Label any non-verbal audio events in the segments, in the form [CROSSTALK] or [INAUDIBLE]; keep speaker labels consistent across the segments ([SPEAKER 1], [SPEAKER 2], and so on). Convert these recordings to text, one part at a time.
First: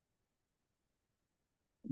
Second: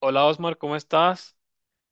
[SPEAKER 1] Hola, Osmar, ¿cómo estás?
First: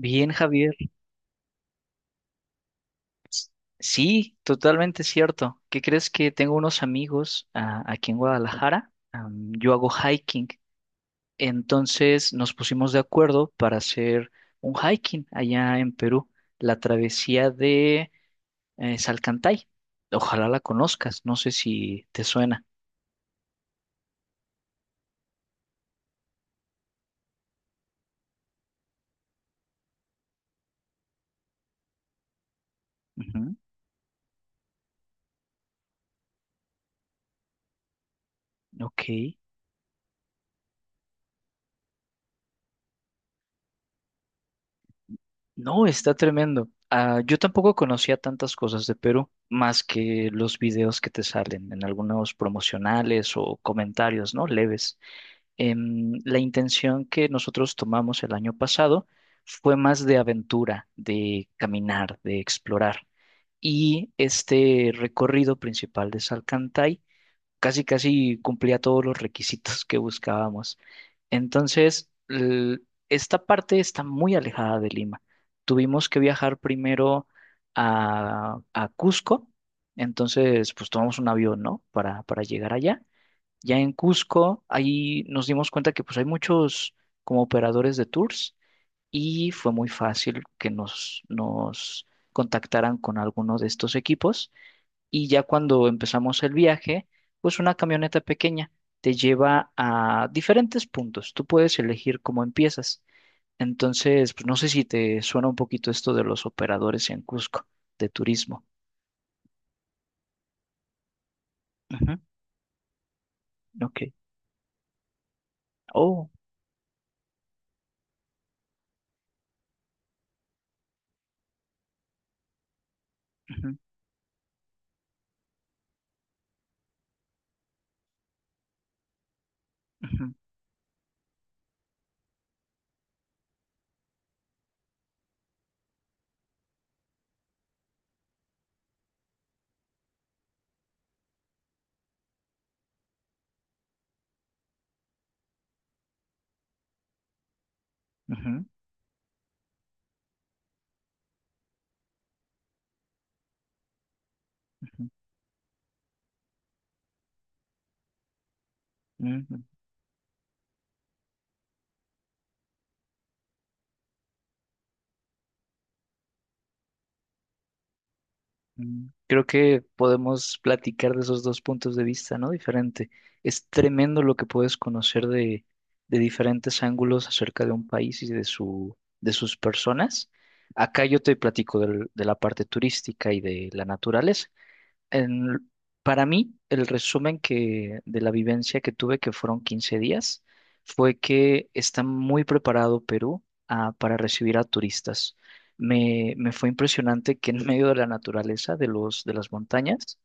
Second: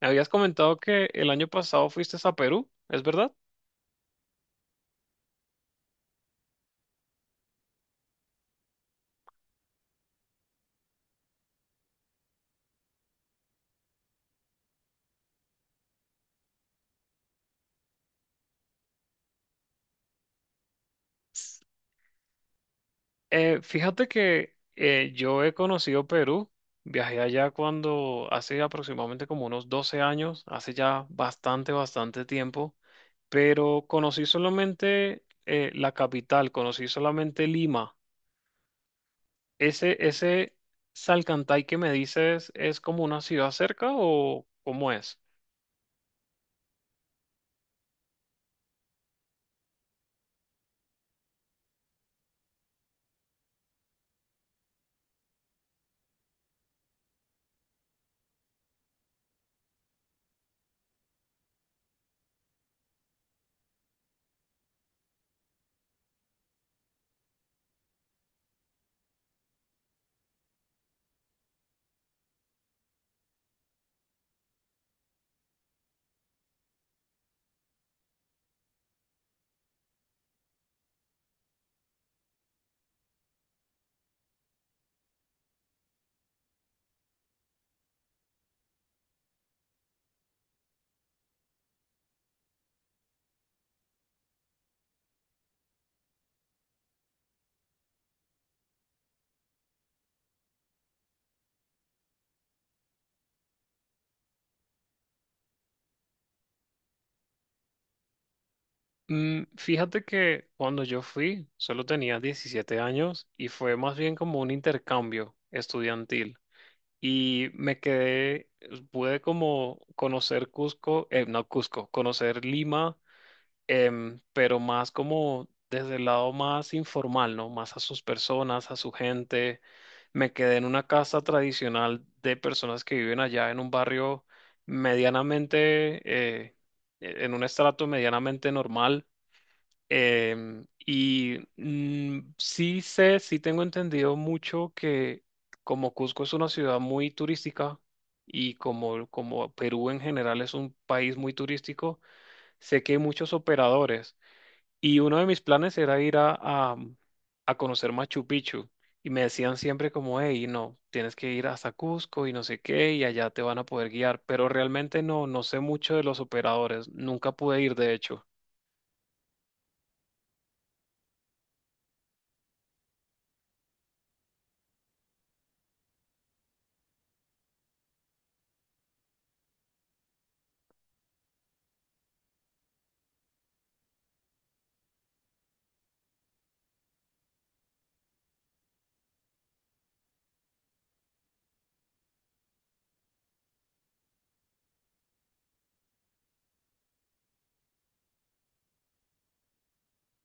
[SPEAKER 1] Me habías
[SPEAKER 2] Javier.
[SPEAKER 1] comentado que el año pasado fuiste a Perú, ¿es verdad?
[SPEAKER 2] S- Sí, totalmente cierto. ¿Qué crees que tengo unos amigos aquí en Guadalajara? Yo hago hiking. Entonces nos pusimos de acuerdo para hacer un hiking allá en Perú, la travesía de Salcantay. Ojalá la conozcas, no sé si te suena.
[SPEAKER 1] Fíjate que yo he conocido Perú, viajé allá cuando hace aproximadamente como unos 12 años, hace ya bastante, bastante tiempo,
[SPEAKER 2] Ujú.
[SPEAKER 1] pero conocí solamente la capital, conocí solamente Lima.
[SPEAKER 2] Ok.
[SPEAKER 1] ¿Ese, ese Salcantay que me dices es como una ciudad cerca o cómo es?
[SPEAKER 2] No, está tremendo. Ah, yo tampoco conocía tantas cosas de Perú, más que los videos que te salen en algunos promocionales o comentarios, ¿no? Leves. La intención que nosotros tomamos el año pasado fue más de aventura, de caminar, de explorar. Y este recorrido principal de Salcantay casi casi cumplía todos los requisitos que buscábamos. Entonces, esta parte está muy alejada de Lima. Tuvimos que viajar primero a Cusco, entonces pues tomamos un avión, ¿no? Para llegar allá. Ya en Cusco, ahí nos dimos cuenta que pues hay muchos como operadores de tours y fue muy fácil que nos contactaran con alguno de estos equipos y ya cuando empezamos el viaje, pues una camioneta pequeña te lleva a diferentes puntos. Tú puedes elegir cómo empiezas. Entonces, pues no sé si te suena un poquito esto de los operadores en Cusco, de turismo.
[SPEAKER 1] Fíjate que cuando yo fui solo tenía 17 años y fue
[SPEAKER 2] Ujú,
[SPEAKER 1] más
[SPEAKER 2] ok.
[SPEAKER 1] bien como un intercambio
[SPEAKER 2] Oh.
[SPEAKER 1] estudiantil. Y me quedé, pude como conocer Cusco, no Cusco, conocer Lima,
[SPEAKER 2] Ujú,
[SPEAKER 1] pero más como desde el lado más informal, ¿no? Más a sus personas, a su gente. Me
[SPEAKER 2] ujú,
[SPEAKER 1] quedé en una casa tradicional de personas que viven allá en un barrio medianamente, en un estrato medianamente normal. Sí sé, sí tengo entendido mucho que como Cusco es una ciudad muy turística y
[SPEAKER 2] ujú,
[SPEAKER 1] como, como Perú en general es un país muy turístico, sé que hay muchos operadores. Y
[SPEAKER 2] ujú,
[SPEAKER 1] uno de mis planes era ir a conocer Machu Picchu. Y me
[SPEAKER 2] ujú,
[SPEAKER 1] decían
[SPEAKER 2] ujú.
[SPEAKER 1] siempre como, hey, no, tienes que ir hasta Cusco y no sé qué, y allá te van a poder guiar. Pero realmente no, no sé mucho de los operadores. Nunca pude ir, de hecho.
[SPEAKER 2] Creo que podemos platicar de esos dos puntos de vista, ¿no? Diferente. Es tremendo lo que puedes conocer de diferentes ángulos acerca de un país y de su, de sus personas. Acá yo te platico de la parte turística y de la naturaleza en- para mí, el resumen que, de la vivencia que tuve, que fueron 15 días, fue que está muy preparado Perú para recibir a turistas. Me fue impresionante que en medio de la naturaleza, de los, de las montañas,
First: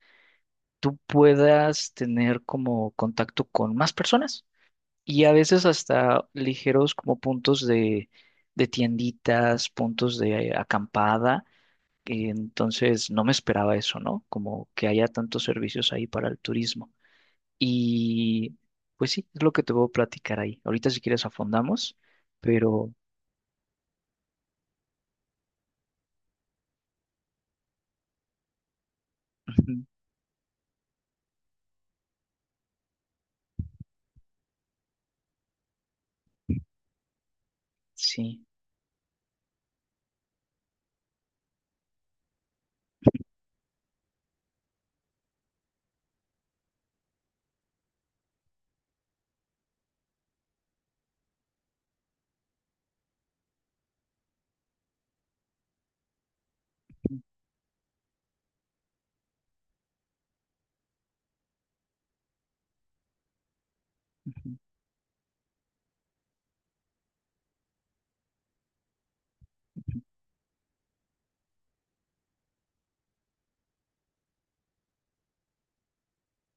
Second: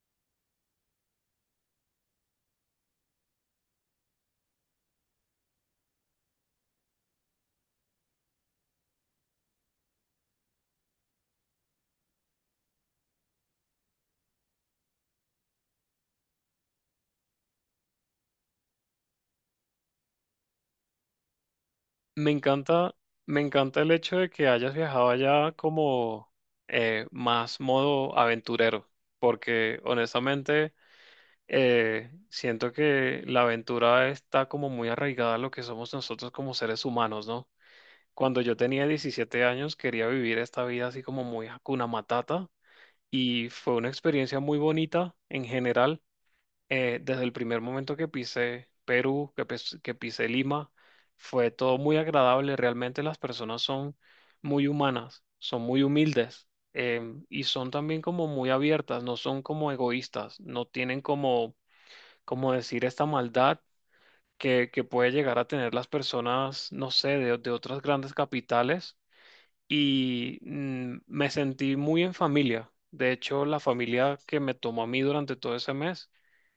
[SPEAKER 2] tú puedas tener como contacto con más personas y a veces hasta ligeros como puntos de tienditas, puntos de acampada y entonces no me esperaba eso, ¿no? Como que haya tantos servicios ahí para el turismo. Y pues sí, es lo que te voy a platicar ahí. Ahorita si quieres afondamos,
[SPEAKER 1] Me
[SPEAKER 2] pero
[SPEAKER 1] encanta, me encanta el hecho de que hayas viajado allá como más modo aventurero,
[SPEAKER 2] ujú,
[SPEAKER 1] porque honestamente siento que la aventura está como muy arraigada a lo que somos nosotros como seres humanos, ¿no? Cuando
[SPEAKER 2] sí.
[SPEAKER 1] yo tenía 17 años quería vivir esta vida así como muy Hakuna Matata, y fue una experiencia muy bonita en general. Desde el primer momento que pisé Perú, que, que pisé Lima, fue todo muy agradable. Realmente las personas son muy humanas, son muy humildes, eh, y son también como muy abiertas, no son como egoístas, no tienen como, como decir esta maldad
[SPEAKER 2] Ujú,
[SPEAKER 1] que puede llegar a tener las personas, no sé, de otras grandes capitales.
[SPEAKER 2] ujú,
[SPEAKER 1] Y me sentí muy en familia. De hecho, la familia que me tomó a mí durante todo ese mes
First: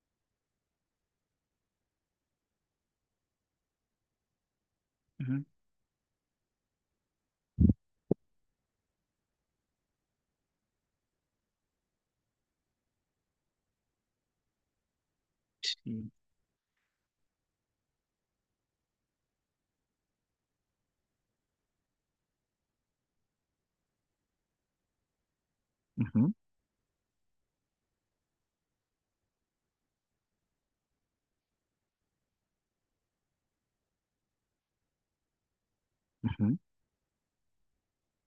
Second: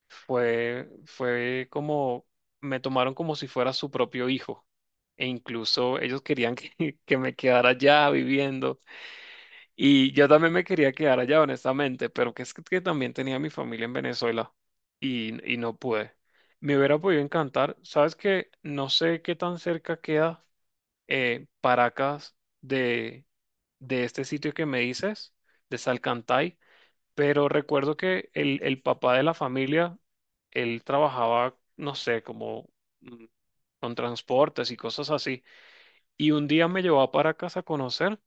[SPEAKER 1] fue, fue como, me tomaron como si fuera su propio hijo. E
[SPEAKER 2] ujú, ujú.
[SPEAKER 1] incluso ellos querían que, [LAUGHS] que me quedara allá viviendo. Y yo también me quería quedar allá, honestamente, pero que es que, también tenía mi familia en Venezuela, y no
[SPEAKER 2] Sí.
[SPEAKER 1] pude. Me hubiera podido encantar. Sabes que no sé qué tan cerca queda Paracas de, de este sitio que me dices, de
[SPEAKER 2] Ujú,
[SPEAKER 1] Salcantay. Pero recuerdo que el papá de la familia, él trabajaba, no sé, como mm, con transportes y cosas así. Y un
[SPEAKER 2] ujú,
[SPEAKER 1] día me llevó para casa a conocer,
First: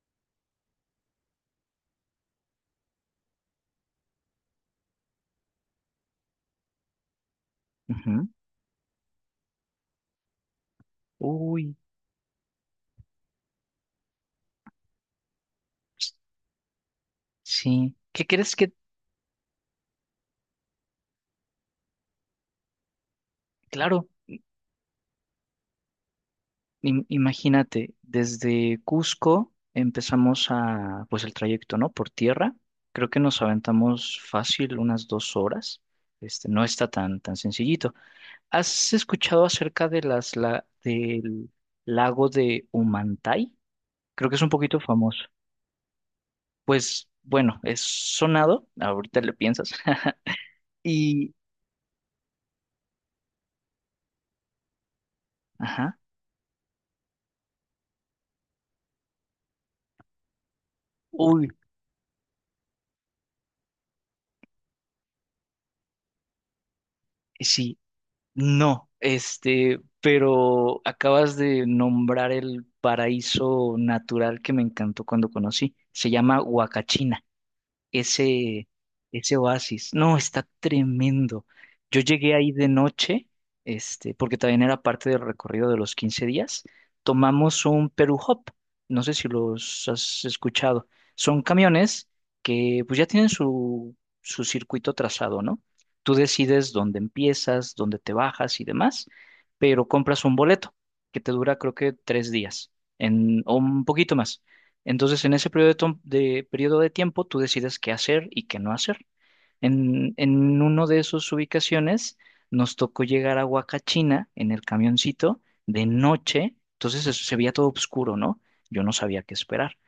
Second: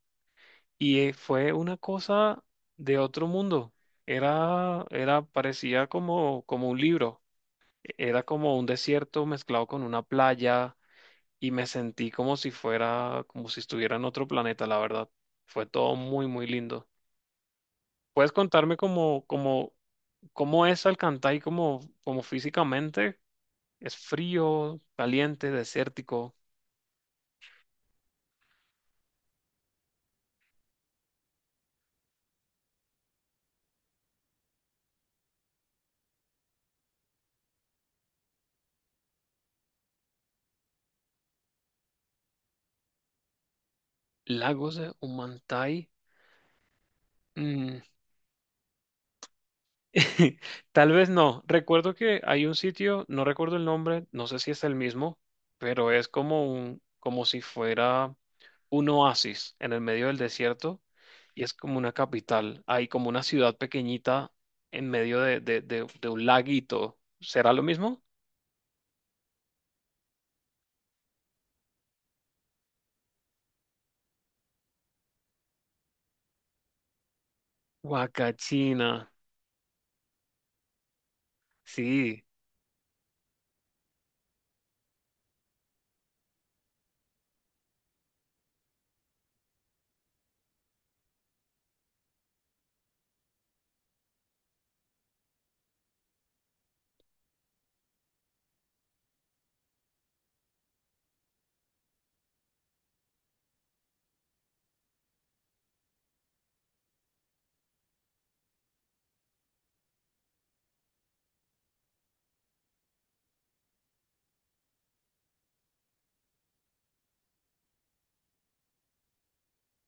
[SPEAKER 1] y fue una cosa de otro mundo. Era, era, parecía como, como un libro. Era
[SPEAKER 2] ujú.
[SPEAKER 1] como un desierto mezclado con una playa, y me
[SPEAKER 2] Uy,
[SPEAKER 1] sentí como si fuera, como si estuviera en otro planeta, la verdad. Fue todo muy, muy lindo.
[SPEAKER 2] sí. ¿Qué
[SPEAKER 1] ¿Puedes
[SPEAKER 2] crees que?
[SPEAKER 1] contarme cómo, cómo, cómo es Alcantay, como como físicamente? ¿Es
[SPEAKER 2] Claro.
[SPEAKER 1] frío, caliente, desértico?
[SPEAKER 2] Imagínate, desde Cusco empezamos a, pues el trayecto, ¿no? Por tierra. Creo que nos aventamos fácil unas 2 horas. Este, no está tan, tan sencillito. ¿Has escuchado acerca de las, la, del lago de Humantay? Creo que es un
[SPEAKER 1] Lagos
[SPEAKER 2] poquito
[SPEAKER 1] de
[SPEAKER 2] famoso.
[SPEAKER 1] Humantay.
[SPEAKER 2] Pues bueno,
[SPEAKER 1] Mm,
[SPEAKER 2] es sonado, ahorita le piensas.
[SPEAKER 1] [LAUGHS]
[SPEAKER 2] [LAUGHS]
[SPEAKER 1] Tal vez
[SPEAKER 2] Y,
[SPEAKER 1] no. Recuerdo que hay un sitio, no recuerdo el nombre, no sé si es el mismo, pero
[SPEAKER 2] ajá,
[SPEAKER 1] es como un, como si fuera un oasis en el medio del desierto, y
[SPEAKER 2] uy,
[SPEAKER 1] es como una capital. Hay como una ciudad pequeñita en medio de, de un laguito. ¿Será lo
[SPEAKER 2] sí.
[SPEAKER 1] mismo?
[SPEAKER 2] No, este, pero acabas de nombrar el paraíso natural que me encantó cuando conocí. Se llama Huacachina, ese,
[SPEAKER 1] Huacachina,
[SPEAKER 2] ese oasis. No, está tremendo. Yo
[SPEAKER 1] sí,
[SPEAKER 2] llegué ahí de noche, este, porque también era parte del recorrido de los 15 días. Tomamos un Perú Hop, no sé si los has escuchado. Son camiones que pues ya tienen su, su circuito trazado, ¿no? Tú decides dónde empiezas, dónde te bajas y demás, pero compras un boleto que te dura creo que 3 días en, o un poquito más. Entonces, en ese periodo de, periodo de tiempo, tú decides qué hacer y qué no hacer. En uno de esas ubicaciones, nos tocó llegar a Huacachina en el camioncito de noche. Entonces, eso se veía todo oscuro, ¿no? Yo no sabía qué esperar.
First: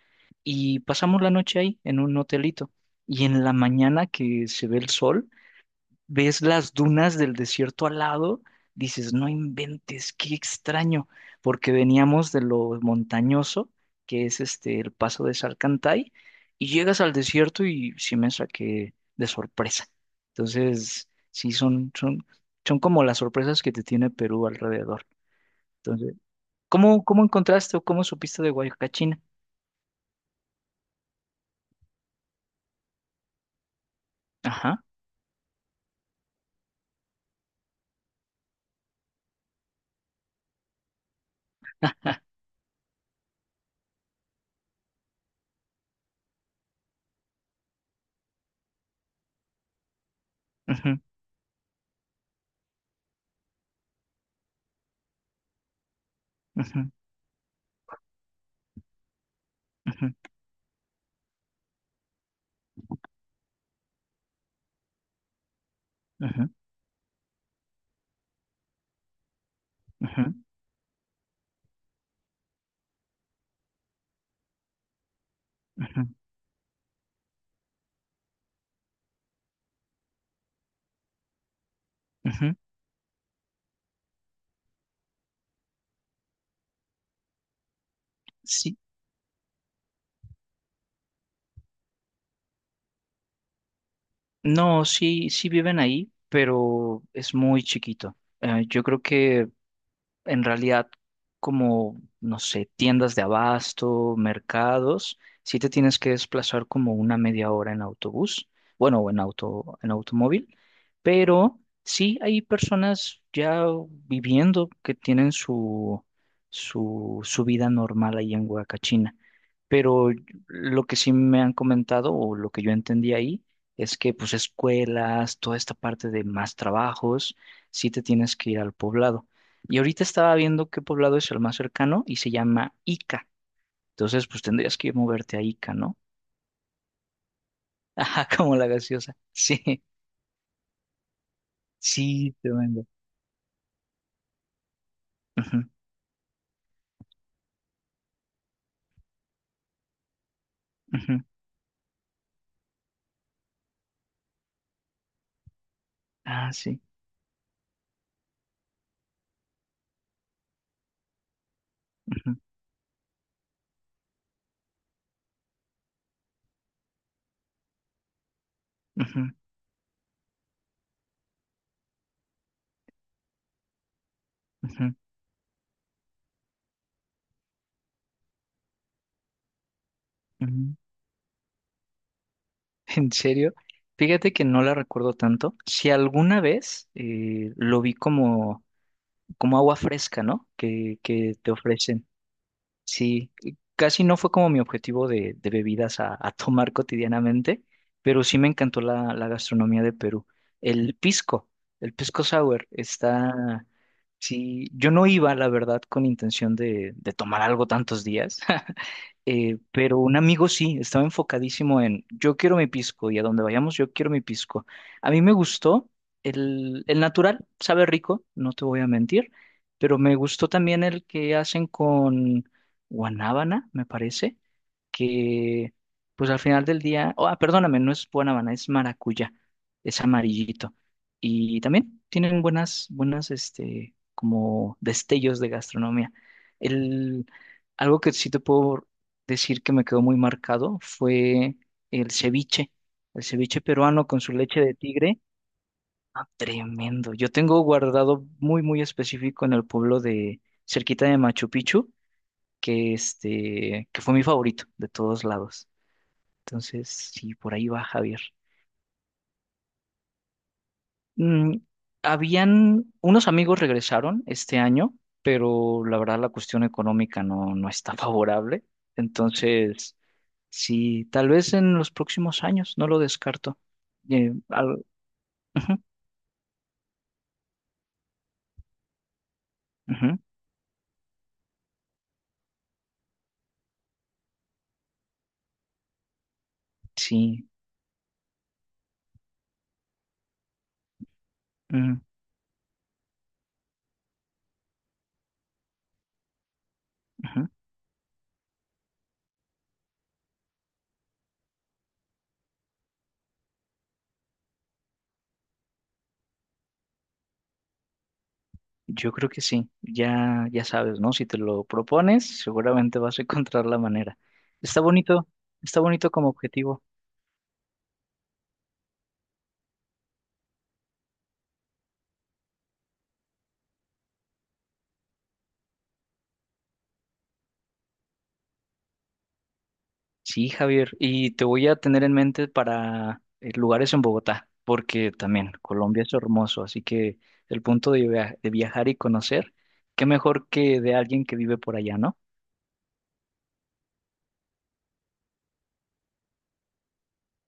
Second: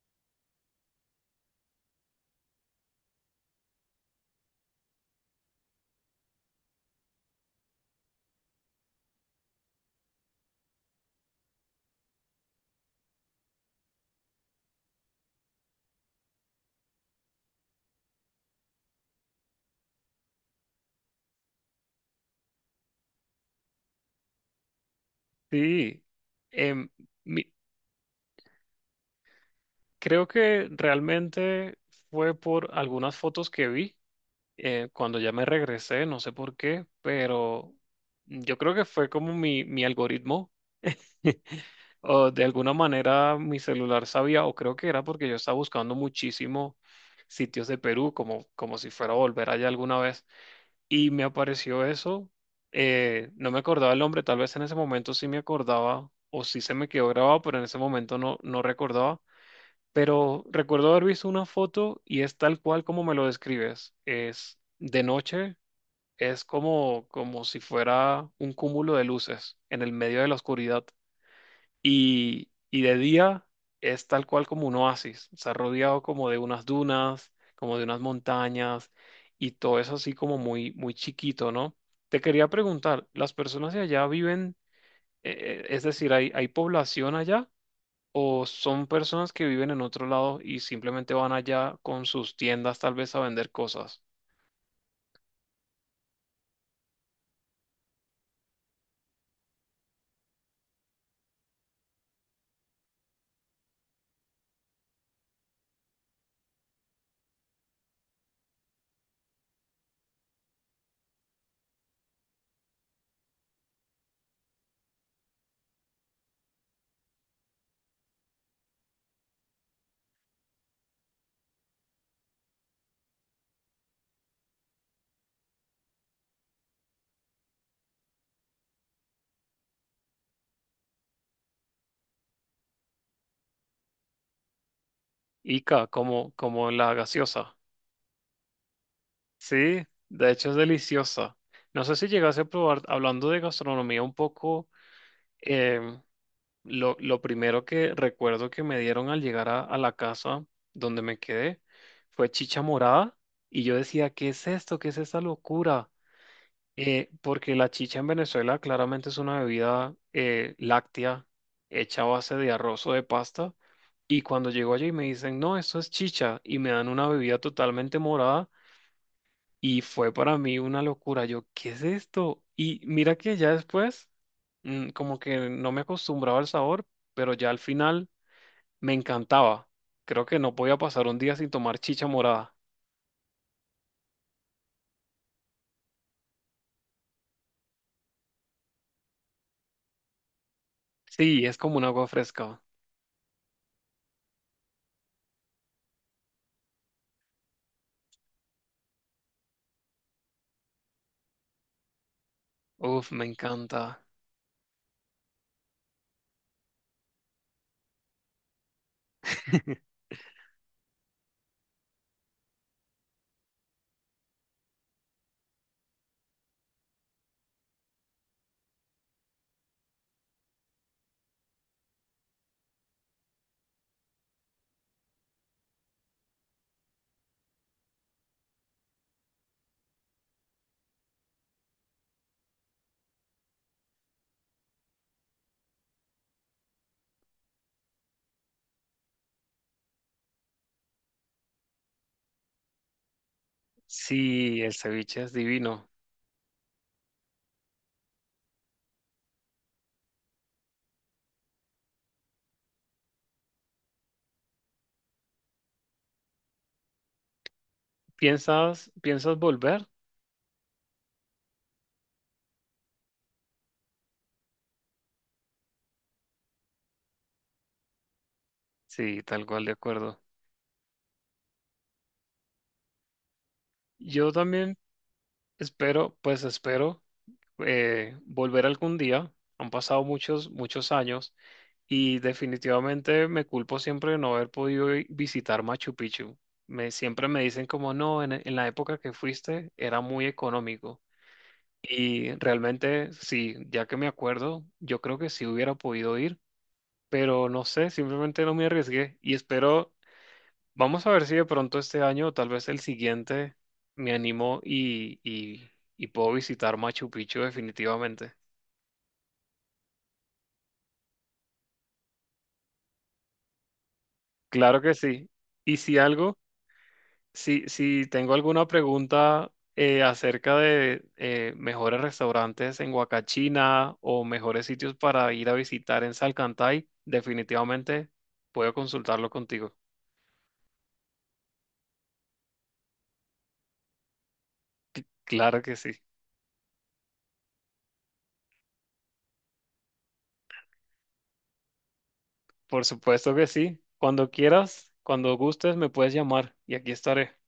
[SPEAKER 2] Y pasamos la noche ahí, en un hotelito. Y en la mañana que se ve el sol, ves las dunas del desierto al lado, dices, no inventes, qué extraño, porque veníamos de lo montañoso, que es este el paso de Salcantay, y llegas al desierto y sí me saqué de sorpresa. Entonces, sí, son, son, son como las sorpresas que te tiene Perú alrededor.
[SPEAKER 1] sí.
[SPEAKER 2] Entonces,
[SPEAKER 1] Em,
[SPEAKER 2] ¿cómo, cómo
[SPEAKER 1] mi-
[SPEAKER 2] encontraste o cómo supiste de Guayacachina?
[SPEAKER 1] Creo que realmente fue por algunas fotos que vi
[SPEAKER 2] Ajá.
[SPEAKER 1] cuando ya me regresé, no sé por qué, pero yo creo que fue como mi algoritmo. [LAUGHS] O de alguna manera mi celular sabía, o creo que era porque yo estaba buscando muchísimo sitios de Perú, como, como si fuera a volver allá alguna vez,
[SPEAKER 2] Ujú,
[SPEAKER 1] y me apareció eso. No me acordaba el nombre, tal vez en ese momento sí me acordaba o sí se me
[SPEAKER 2] ujú,
[SPEAKER 1] quedó grabado, pero en ese momento no, no recordaba. Pero recuerdo haber visto una foto y es tal cual como me lo describes. Es de noche,
[SPEAKER 2] ujú,
[SPEAKER 1] es
[SPEAKER 2] ujú,
[SPEAKER 1] como, como si fuera un cúmulo de luces en el medio
[SPEAKER 2] ujú,
[SPEAKER 1] de la oscuridad. Y de día es tal cual como un oasis, está rodeado
[SPEAKER 2] ujú,
[SPEAKER 1] como de unas dunas, como de unas montañas, y todo es así como muy, muy chiquito, ¿no? Te quería
[SPEAKER 2] ujú.
[SPEAKER 1] preguntar, ¿las personas de allá viven, eh, es decir, ¿hay, hay población allá? ¿O
[SPEAKER 2] Sí.
[SPEAKER 1] son personas que viven en otro lado y simplemente van allá con sus tiendas tal vez a vender cosas?
[SPEAKER 2] No, sí, sí viven ahí, pero es muy chiquito. Yo creo que en realidad como, no sé, tiendas de abasto, mercados, sí te tienes que desplazar como una media hora en autobús, bueno, o en auto, en automóvil, pero sí hay personas ya viviendo que tienen su, su, su vida normal ahí en Huacachina. Pero lo que sí me han comentado o lo que yo entendí ahí es que pues escuelas, toda esta parte de más trabajos, sí te tienes que ir al poblado. Y ahorita estaba viendo qué poblado es el más cercano y se llama Ica. Entonces, pues tendrías que moverte a Ica,
[SPEAKER 1] Ica,
[SPEAKER 2] ¿no?
[SPEAKER 1] como, como la gaseosa.
[SPEAKER 2] [LAUGHS] Ajá, como la gaseosa.
[SPEAKER 1] Sí,
[SPEAKER 2] Sí,
[SPEAKER 1] de hecho es deliciosa. No sé si
[SPEAKER 2] sí,
[SPEAKER 1] llegase a probar,
[SPEAKER 2] tremendo.
[SPEAKER 1] hablando de gastronomía un poco.
[SPEAKER 2] Ujú,
[SPEAKER 1] em, lo primero que recuerdo que me dieron al llegar a la casa donde me
[SPEAKER 2] ujú.
[SPEAKER 1] quedé fue chicha morada, y yo decía, ¿qué es esto? ¿Qué es esta locura?
[SPEAKER 2] Ah, sí.
[SPEAKER 1] Porque la chicha en Venezuela claramente es una bebida láctea hecha a base
[SPEAKER 2] Ujú,
[SPEAKER 1] de arroz o de pasta. Y cuando llego allí me dicen, no, esto es chicha y me dan una bebida totalmente morada.
[SPEAKER 2] ujú,
[SPEAKER 1] Y fue para mí una locura. Yo, ¿qué es esto? Y mira que ya después,
[SPEAKER 2] ujú,
[SPEAKER 1] como que no me acostumbraba al sabor, pero ya al final me encantaba. Creo que no
[SPEAKER 2] ujú.
[SPEAKER 1] podía
[SPEAKER 2] [LAUGHS]
[SPEAKER 1] pasar un día sin tomar chicha morada.
[SPEAKER 2] ¿En serio? Fíjate que no la recuerdo tanto. Si alguna vez lo vi como, como agua fresca, ¿no? Que
[SPEAKER 1] Sí,
[SPEAKER 2] te
[SPEAKER 1] es como un
[SPEAKER 2] ofrecen.
[SPEAKER 1] agua fresca.
[SPEAKER 2] Sí, casi no fue como mi objetivo de bebidas a tomar [LAUGHS] cotidianamente, pero sí me encantó la, la gastronomía de Perú. El pisco, el pisco sour
[SPEAKER 1] Uf, me
[SPEAKER 2] está,
[SPEAKER 1] encanta.
[SPEAKER 2] sí, yo no iba, la verdad, con intención de tomar algo tantos días, pero
[SPEAKER 1] [LAUGHS]
[SPEAKER 2] un amigo sí, estaba enfocadísimo en yo quiero mi pisco y a donde vayamos yo quiero mi pisco. A mí me gustó el natural, sabe rico, no te voy a mentir, pero me gustó también el que hacen con guanábana, me parece, que pues al final del día, oh, ah, perdóname, no es guanábana, es maracuyá, es amarillito. Y también tienen buenas, buenas, este, como destellos de gastronomía. El, algo que sí te puedo decir que me quedó muy marcado fue el ceviche, el ceviche peruano con su leche
[SPEAKER 1] Sí, el
[SPEAKER 2] de tigre.
[SPEAKER 1] ceviche es divino.
[SPEAKER 2] Ah, tremendo. Yo tengo guardado muy, muy específico en el pueblo de cerquita de Machu Picchu, que este, que fue mi favorito de todos lados. Entonces, sí, por ahí va Javier.
[SPEAKER 1] ¿Piensas, piensas volver?
[SPEAKER 2] Mm, habían, unos amigos regresaron este año, pero la verdad la cuestión económica no, no está [LAUGHS] favorable.
[SPEAKER 1] Sí, tal cual, de
[SPEAKER 2] Entonces,
[SPEAKER 1] acuerdo.
[SPEAKER 2] sí, tal vez en los próximos años, no lo descarto. Eh,
[SPEAKER 1] Yo también
[SPEAKER 2] al- ujú,
[SPEAKER 1] espero, pues espero volver algún día. Han pasado
[SPEAKER 2] ujú,
[SPEAKER 1] muchos, muchos años, y definitivamente me culpo siempre de no haber podido visitar Machu Picchu. Me, siempre me
[SPEAKER 2] sí,
[SPEAKER 1] dicen como no, en la época que fuiste era muy económico.
[SPEAKER 2] ujú,
[SPEAKER 1] Y realmente sí, ya que me acuerdo, yo creo que sí hubiera podido ir,
[SPEAKER 2] ujú.
[SPEAKER 1] pero no sé, simplemente no me arriesgué. Y espero, vamos a ver si de pronto este año o tal vez el siguiente me animo y puedo visitar Machu Picchu definitivamente.
[SPEAKER 2] Yo creo que sí. Ya, ya sabes, ¿no? Si te lo propones, seguramente vas a encontrar la manera.
[SPEAKER 1] Claro
[SPEAKER 2] Está
[SPEAKER 1] que
[SPEAKER 2] bonito,
[SPEAKER 1] sí. Y
[SPEAKER 2] está
[SPEAKER 1] si
[SPEAKER 2] bonito como
[SPEAKER 1] algo...
[SPEAKER 2] objetivo.
[SPEAKER 1] Si, si tengo alguna pregunta acerca de mejores restaurantes en Huacachina o mejores sitios para ir a visitar en Salcantay, definitivamente puedo consultarlo contigo.
[SPEAKER 2] Sí, Javier, y te voy a tener en mente para lugares en Bogotá, porque también
[SPEAKER 1] Claro que sí.
[SPEAKER 2] Colombia es hermoso, así que el punto de, de viajar y conocer, qué mejor que de alguien que vive por allá, ¿no?
[SPEAKER 1] Por supuesto que sí. Cuando quieras, cuando gustes, me puedes llamar y aquí estaré.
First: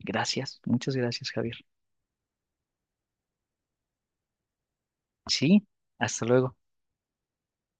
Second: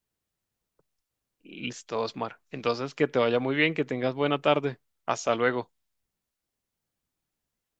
[SPEAKER 2] Gracias, muchas gracias, Javier.
[SPEAKER 1] Listo, Osmar. Entonces, que te vaya muy bien, que tengas buena tarde. Hasta
[SPEAKER 2] Sí,
[SPEAKER 1] luego.
[SPEAKER 2] hasta luego.